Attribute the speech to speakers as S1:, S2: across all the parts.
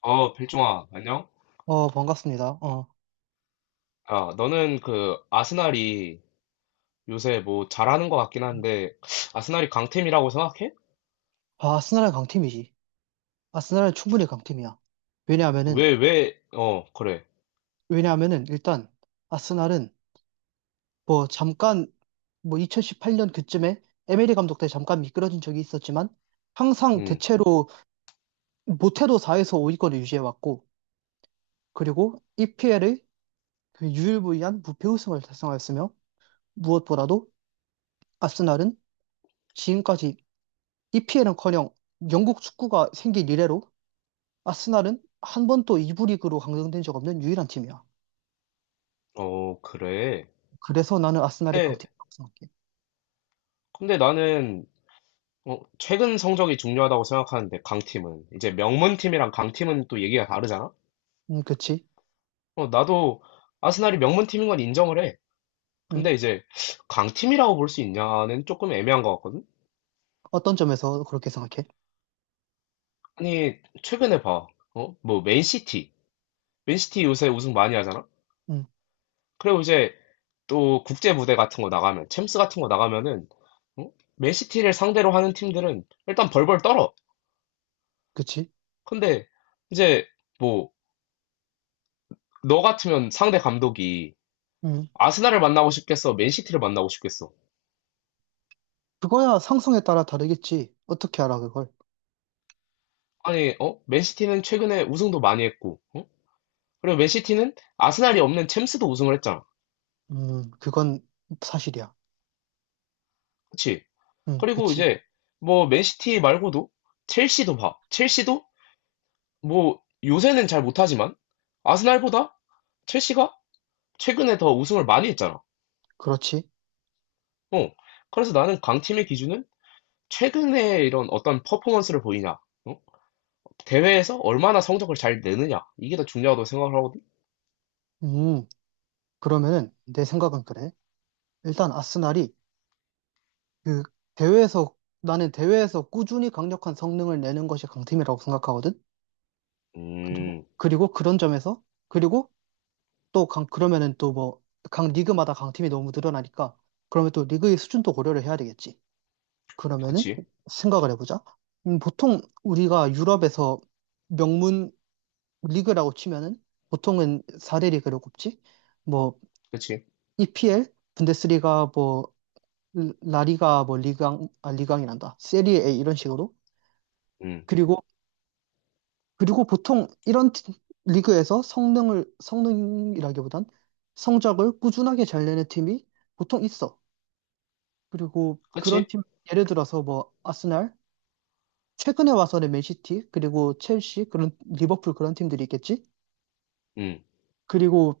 S1: 필중아, 안녕?
S2: 반갑습니다. 어.
S1: 너는 아스날이 요새 잘하는 것 같긴 한데, 아스날이 강팀이라고 생각해?
S2: 아, 아스날은 강팀이지. 아스날은 충분히 강팀이야. 왜냐하면은,
S1: 왜, 그래.
S2: 왜냐하면은, 일단, 아스날은, 뭐, 잠깐, 뭐, 2018년 그쯤에, 에메리 감독 때 잠깐 미끄러진 적이 있었지만, 항상
S1: 음.
S2: 대체로, 못해도 4에서 5위권을 유지해왔고, 그리고, EPL의 그 유일무이한 무패 우승을 달성하였으며, 무엇보다도, 아스날은 지금까지 EPL은커녕 영국 축구가 생긴 이래로 아스날은 한 번도 2부 리그로 강등된 적 없는 유일한 팀이야.
S1: 그래.
S2: 그래서 나는 아스날이
S1: 근데,
S2: 강팀이라고 생각해.
S1: 근데 나는 최근 성적이 중요하다고 생각하는데, 강팀은. 이제 명문팀이랑 강팀은 또 얘기가 다르잖아?
S2: 그치?
S1: 나도 아스날이 명문팀인 건 인정을 해.
S2: 음,
S1: 근데 이제 강팀이라고 볼 수 있냐는 조금 애매한 것 같거든?
S2: 어떤 점에서 그렇게 생각해?
S1: 아니, 최근에 봐. 맨시티. 맨시티 요새 우승 많이 하잖아?
S2: 음,
S1: 그리고 이제 또 국제 무대 같은 거 나가면, 챔스 같은 거 나가면은, 어? 맨시티를 상대로 하는 팀들은 일단 벌벌 떨어.
S2: 그치?
S1: 근데 이제 뭐, 너 같으면 상대 감독이
S2: 음,
S1: 아스날을 만나고 싶겠어? 맨시티를 만나고 싶겠어?
S2: 그거야 상승에 따라 다르겠지. 어떻게 알아, 그걸?
S1: 아니, 어? 맨시티는 최근에 우승도 많이 했고, 어? 그리고 맨시티는 아스날이 없는 챔스도 우승을 했잖아.
S2: 그건 사실이야.
S1: 그치? 그리고
S2: 그치?
S1: 이제 맨시티 말고도 첼시도 봐. 첼시도 요새는 잘 못하지만, 아스날보다 첼시가 최근에 더 우승을 많이 했잖아.
S2: 그렇지?
S1: 어. 그래서 나는 강팀의 기준은 최근에 이런 어떤 퍼포먼스를 보이냐, 어? 대회에서 얼마나 성적을 잘 내느냐, 이게 더 중요하다고 생각을 하거든.
S2: 음, 그러면은 내 생각은 그래. 일단 그 대회에서, 나는 대회에서 꾸준히 강력한 성능을 내는 것이 강팀이라고 생각하거든? 그리고,
S1: 음,
S2: 그리고 그런 점에서, 그리고 그러면은 또 뭐, 각 리그마다 강팀이 너무 늘어나니까, 그러면 또 리그의 수준도 고려를 해야 되겠지. 그러면은
S1: 그치,
S2: 생각을 해보자. 보통 우리가 유럽에서 명문 리그라고 치면은 보통은 4대 리그로 꼽지. 뭐,
S1: 그치,
S2: EPL, 분데스리가, 뭐, 라리가, 뭐, 리강, 아, 리강이란다. 세리에 A 이런 식으로.
S1: 음,
S2: 그리고, 그리고 보통 이런 리그에서 성능이라기보단 성적을 꾸준하게 잘 내는 팀이 보통 있어. 그리고 그런
S1: 그치,
S2: 팀, 예를 들어서 뭐, 아스날, 최근에 와서는 맨시티, 그리고 첼시, 그런, 리버풀 그런 팀들이 있겠지?
S1: 음,
S2: 그리고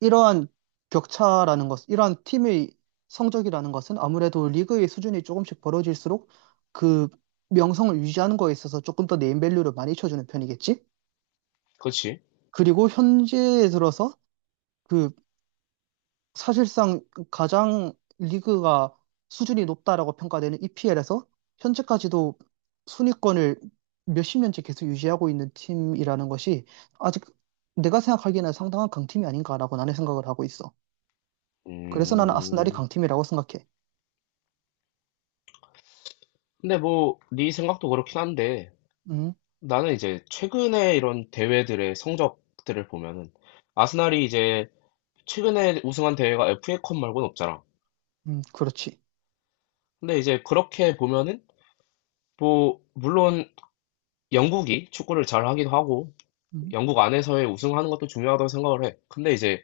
S2: 이러한 격차라는 것, 이러한 팀의 성적이라는 것은 아무래도 리그의 수준이 조금씩 벌어질수록 그 명성을 유지하는 거에 있어서 조금 더 네임밸류를 많이 쳐주는 편이겠지?
S1: 그치,
S2: 그리고 현재에 들어서 그 사실상 가장 리그가 수준이 높다라고 평가되는 EPL에서 현재까지도 순위권을 몇십 년째 계속 유지하고 있는 팀이라는 것이 아직 내가 생각하기에는 상당한 강팀이 아닌가라고 나는 생각을 하고 있어. 그래서 나는 아스날이
S1: 음.
S2: 강팀이라고 생각해.
S1: 근데 네 생각도 그렇긴 한데,
S2: 음,
S1: 나는 이제 최근에 이런 대회들의 성적들을 보면은, 아스날이 이제 최근에 우승한 대회가 FA컵 말고는 없잖아.
S2: 그렇지.
S1: 근데 이제 그렇게 보면은, 물론 영국이 축구를 잘하기도 하고
S2: 음,
S1: 영국 안에서의 우승하는 것도 중요하다고 생각을 해. 근데 이제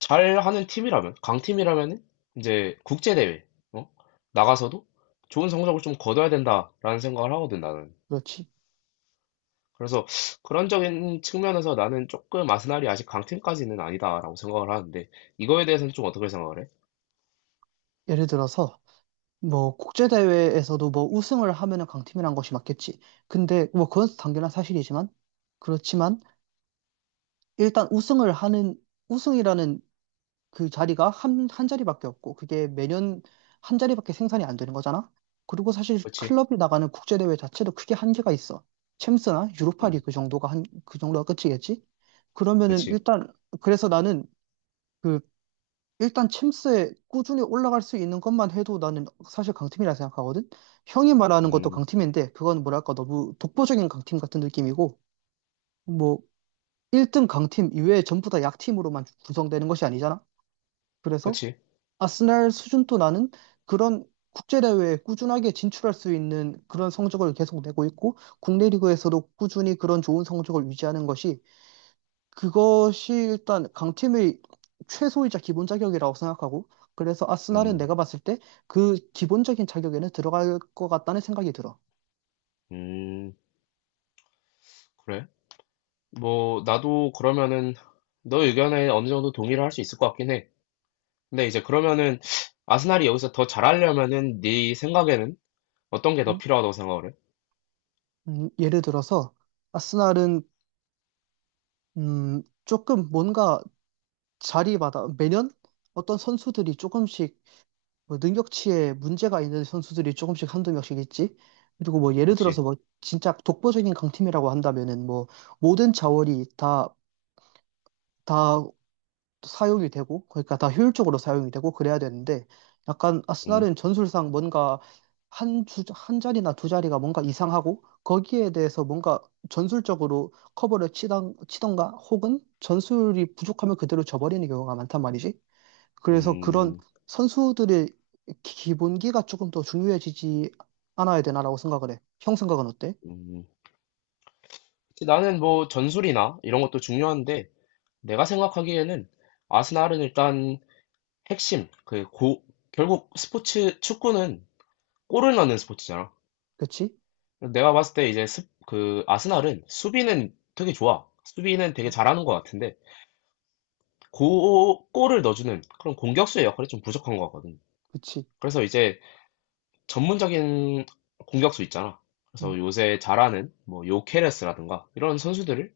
S1: 잘하는 팀이라면 강팀이라면 이제 국제 대회 어? 나가서도 좋은 성적을 좀 거둬야 된다라는 생각을 하거든 나는.
S2: 그렇지.
S1: 그래서 그런적인 측면에서 나는 조금 아스날이 아직 강팀까지는 아니다라고 생각을 하는데 이거에 대해서는 좀 어떻게 생각을 해?
S2: 예를 들어서 뭐 국제대회에서도 뭐 우승을 하면은 강팀이란 것이 맞겠지. 근데 뭐 그건 당연한 사실이지만 그렇지만 일단 우승을 하는 우승이라는 그 자리가 한, 한 자리밖에 없고 그게 매년 한 자리밖에 생산이 안 되는 거잖아. 그리고 사실
S1: 그렇지,
S2: 클럽이 나가는 국제대회 자체도 크게 한계가 있어. 챔스나 유로파
S1: 음,
S2: 리그 정도가 그 정도가 끝이겠지? 그러면은
S1: 그렇지,
S2: 일단 그래서 나는 그 일단 챔스에 꾸준히 올라갈 수 있는 것만 해도 나는 사실 강팀이라 생각하거든. 형이 말하는 것도
S1: 음,
S2: 강팀인데 그건 뭐랄까 너무 독보적인 강팀 같은 느낌이고 뭐 1등 강팀 이외에 전부 다 약팀으로만 구성되는 것이 아니잖아. 그래서
S1: 그렇지,
S2: 아스날 수준도 나는 그런 국제대회에 꾸준하게 진출할 수 있는 그런 성적을 계속 내고 있고, 국내 리그에서도 꾸준히 그런 좋은 성적을 유지하는 것이, 그것이 일단 강팀의 최소이자 기본 자격이라고 생각하고, 그래서 아스날은
S1: 음,
S2: 내가 봤을 때 그 기본적인 자격에는 들어갈 것 같다는 생각이 들어.
S1: 음, 그래. 나도 그러면은 너 의견에 어느 정도 동의를 할 수 있을 것 같긴 해. 근데 이제 그러면은 아스날이 여기서 더 잘하려면은 네 생각에는 어떤 게 더
S2: 음?
S1: 필요하다고 생각을 해?
S2: 예를 들어서, 아스날은, 조금 뭔가 자리마다 매년 어떤 선수들이 조금씩 뭐 능력치에 문제가 있는 선수들이 조금씩 한두 명씩 있지. 그리고 뭐 예를
S1: 그치?
S2: 들어서 뭐 진짜 독보적인 강팀이라고 한다면은 뭐 모든 자원이 다, 다 사용이 되고 그러니까 다 효율적으로 사용이 되고 그래야 되는데 약간
S1: 음,
S2: 아스날은 전술상 뭔가 한 자리나 두 자리가 뭔가 이상하고 거기에 대해서 뭔가 전술적으로 커버를 치던가 혹은 전술이 부족하면 그대로 져버리는 경우가 많단 말이지. 그래서 그런
S1: 음,
S2: 선수들의 기본기가 조금 더 중요해지지 않아야 되나라고 생각을 해. 형 생각은 어때?
S1: 음. 그치, 나는 전술이나 이런 것도 중요한데 내가 생각하기에는 아스날은 일단 핵심, 그 고, 결국 스포츠, 축구는 골을 넣는 스포츠잖아.
S2: 그치?
S1: 내가 봤을 때 이제 스, 그 아스날은 수비는 되게 좋아. 수비는 되게 잘하는 것 같은데 골을 넣어주는 그런 공격수의 역할이 좀 부족한 것 같거든.
S2: 그치.
S1: 그래서 이제 전문적인 공격수 있잖아.
S2: 음,
S1: 그래서 요새 잘하는 요케레스라든가 이런 선수들을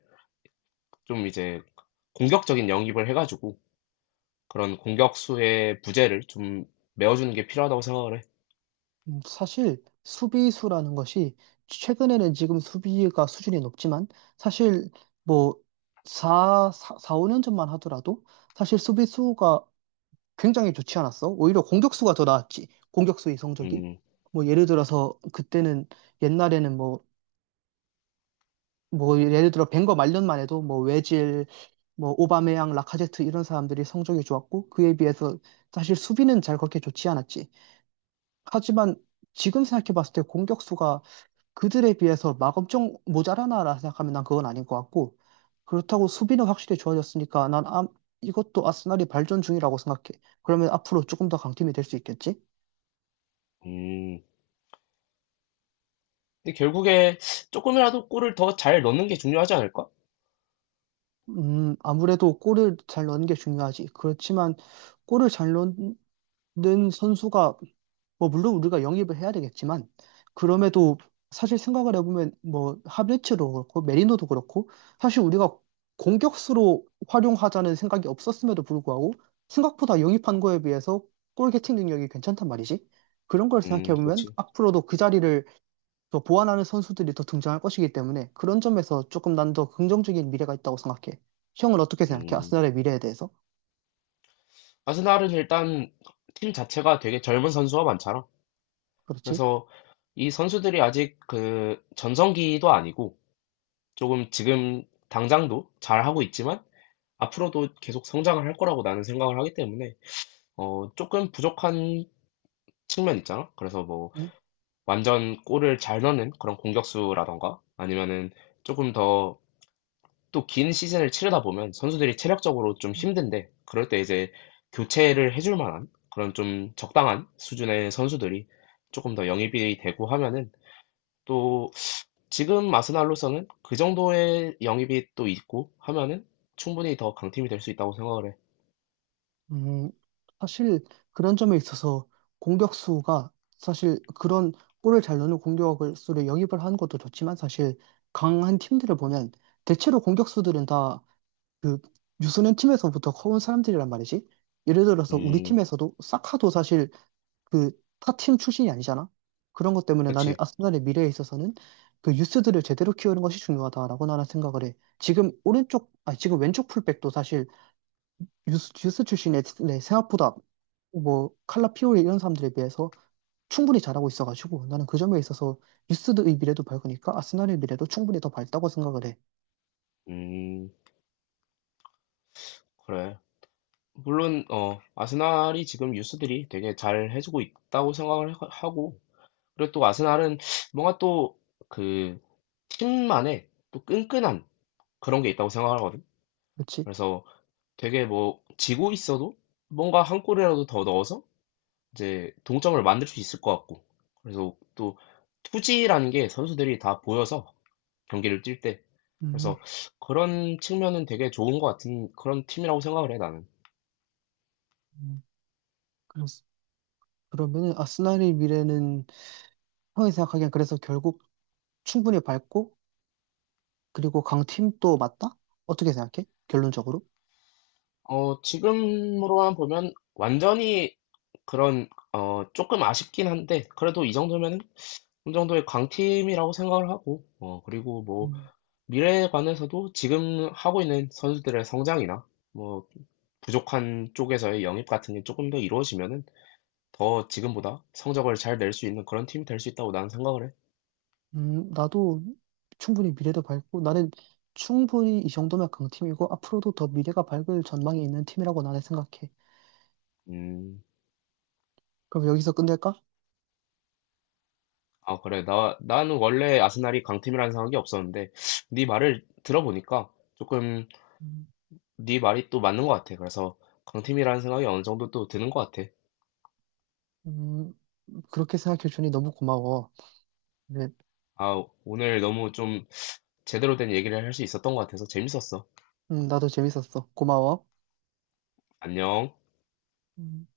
S1: 좀 이제 공격적인 영입을 해가지고 그런 공격수의 부재를 좀 메워주는 게 필요하다고 생각을 해.
S2: 사실 수비수라는 것이 최근에는 지금 수비가 수준이 높지만 사실 뭐 4, 사 4, 5년 전만 하더라도 사실 수비수가 굉장히 좋지 않았어. 오히려 공격수가 더 나았지. 공격수의 성적이.
S1: 음,
S2: 뭐 예를 들어서 그때는 옛날에는 뭐 예를 들어 벵거 말년만 해도 뭐 외질, 뭐 오바메양, 라카제트 이런 사람들이 성적이 좋았고 그에 비해서 사실 수비는 잘 그렇게 좋지 않았지. 하지만 지금 생각해 봤을 때 공격수가 그들에 비해서 막 엄청 모자라나라 생각하면 난 그건 아닌 것 같고 그렇다고 수비는 확실히 좋아졌으니까 난 아, 이것도 아스날이 발전 중이라고 생각해. 그러면 앞으로 조금 더 강팀이 될 수 있겠지?
S1: 음. 근데 결국에 조금이라도 골을 더 잘 넣는 게 중요하지 않을까?
S2: 아무래도 골을 잘 넣는 게 중요하지. 그렇지만 골을 잘 넣는 선수가 뭐 물론 우리가 영입을 해야 되겠지만 그럼에도 사실 생각을 해보면 뭐 하베츠도 그렇고 메리노도 그렇고 사실 우리가 공격수로 활용하자는 생각이 없었음에도 불구하고 생각보다 영입한 거에 비해서 골게팅 능력이 괜찮단 말이지. 그런 걸 생각해보면
S1: 그렇지.
S2: 앞으로도 그 자리를 더 보완하는 선수들이 더 등장할 것이기 때문에 그런 점에서 조금 난 더 긍정적인 미래가 있다고 생각해. 형은 어떻게 생각해?
S1: 음.
S2: 아스날의 미래에 대해서?
S1: 아스날은 일단 팀 자체가 되게 젊은 선수가 많잖아.
S2: 그렇지?
S1: 그래서 이 선수들이 아직 그 전성기도 아니고 조금 지금 당장도 잘하고 있지만 앞으로도 계속 성장을 할 거라고 나는 생각을 하기 때문에 조금 부족한 측면 있잖아. 그래서 완전 골을 잘 넣는 그런 공격수라던가 아니면은 조금 더 또 긴 시즌을 치르다 보면 선수들이 체력적으로 좀 힘든데 그럴 때 이제 교체를 해줄 만한 그런 좀 적당한 수준의 선수들이 조금 더 영입이 되고 하면은 또 지금 아스날로서는 그 정도의 영입이 또 있고 하면은 충분히 더 강팀이 될 수 있다고 생각을 해.
S2: 음, 사실 그런 점에 있어서 공격수가 사실 그런 골을 잘 넣는 공격수를 영입을 하는 것도 좋지만 사실 강한 팀들을 보면 대체로 공격수들은 다 그 유소년 팀에서부터 커온 사람들이란 말이지. 예를 들어서 우리
S1: 음,
S2: 팀에서도 사카도 사실 그 타 팀 출신이 아니잖아. 그런 것 때문에 나는
S1: 그치.
S2: 아스날의 미래에 있어서는 그 유스들을 제대로 키우는 것이 중요하다라고 나는 생각을 해. 지금 아 지금 왼쪽 풀백도 사실 유스 출신 애들이 생각보다 뭐 칼라 피오리 이런 사람들에 비해서 충분히 잘하고 있어가지고 나는 그 점에 있어서 유스의 미래도 밝으니까 아스날의 미래도 충분히 더 밝다고 생각을 해.
S1: 음, 그래. 물론, 어, 아스날이 지금 유스들이 되게 잘 해주고 있다고 생각을 하고, 그리고 또 아스날은 뭔가 또 그 팀만의 또 끈끈한 그런 게 있다고 생각하거든.
S2: 그렇지?
S1: 그래서 되게 지고 있어도 뭔가 한 골이라도 더 넣어서 이제 동점을 만들 수 있을 것 같고. 그래서 또 투지라는 게 선수들이 다 보여서 경기를 뛸 때.
S2: 음,
S1: 그래서 그런 측면은 되게 좋은 것 같은 그런 팀이라고 생각을 해, 나는.
S2: 음, 그렇 그러면은 아스날의 미래는 형이 생각하기엔 그래서 결국 충분히 밝고 그리고 강팀도 맞다? 어떻게 생각해? 결론적으로?
S1: 어, 지금으로만 보면 완전히 그런, 어, 조금 아쉽긴 한데, 그래도 이 정도면은 어느 정도의 강팀이라고 생각을 하고, 그리고
S2: 음,
S1: 미래에 관해서도 지금 하고 있는 선수들의 성장이나, 뭐, 부족한 쪽에서의 영입 같은 게 조금 더 이루어지면은 더 지금보다 성적을 잘 낼 수 있는 그런 팀이 될 수 있다고 나는 생각을 해.
S2: 나도 충분히 미래도 밝고 나는 충분히 이 정도면 강팀이고 앞으로도 더 미래가 밝을 전망이 있는 팀이라고 나는 생각해.
S1: 음.
S2: 그럼 여기서 끝낼까?
S1: 아, 그래. 나는 원래 아스날이 강팀이라는 생각이 없었는데, 네 말을 들어보니까 조금
S2: 음,
S1: 네 말이 또 맞는 것 같아. 그래서 강팀이라는 생각이 어느 정도 또 드는 것 같아.
S2: 음, 그렇게 생각해주니 너무 고마워. 네,
S1: 아, 오늘 너무 좀 제대로 된 얘기를 할 수 있었던 것 같아서 재밌었어.
S2: 나도 재밌었어. 고마워.
S1: 안녕.
S2: 음.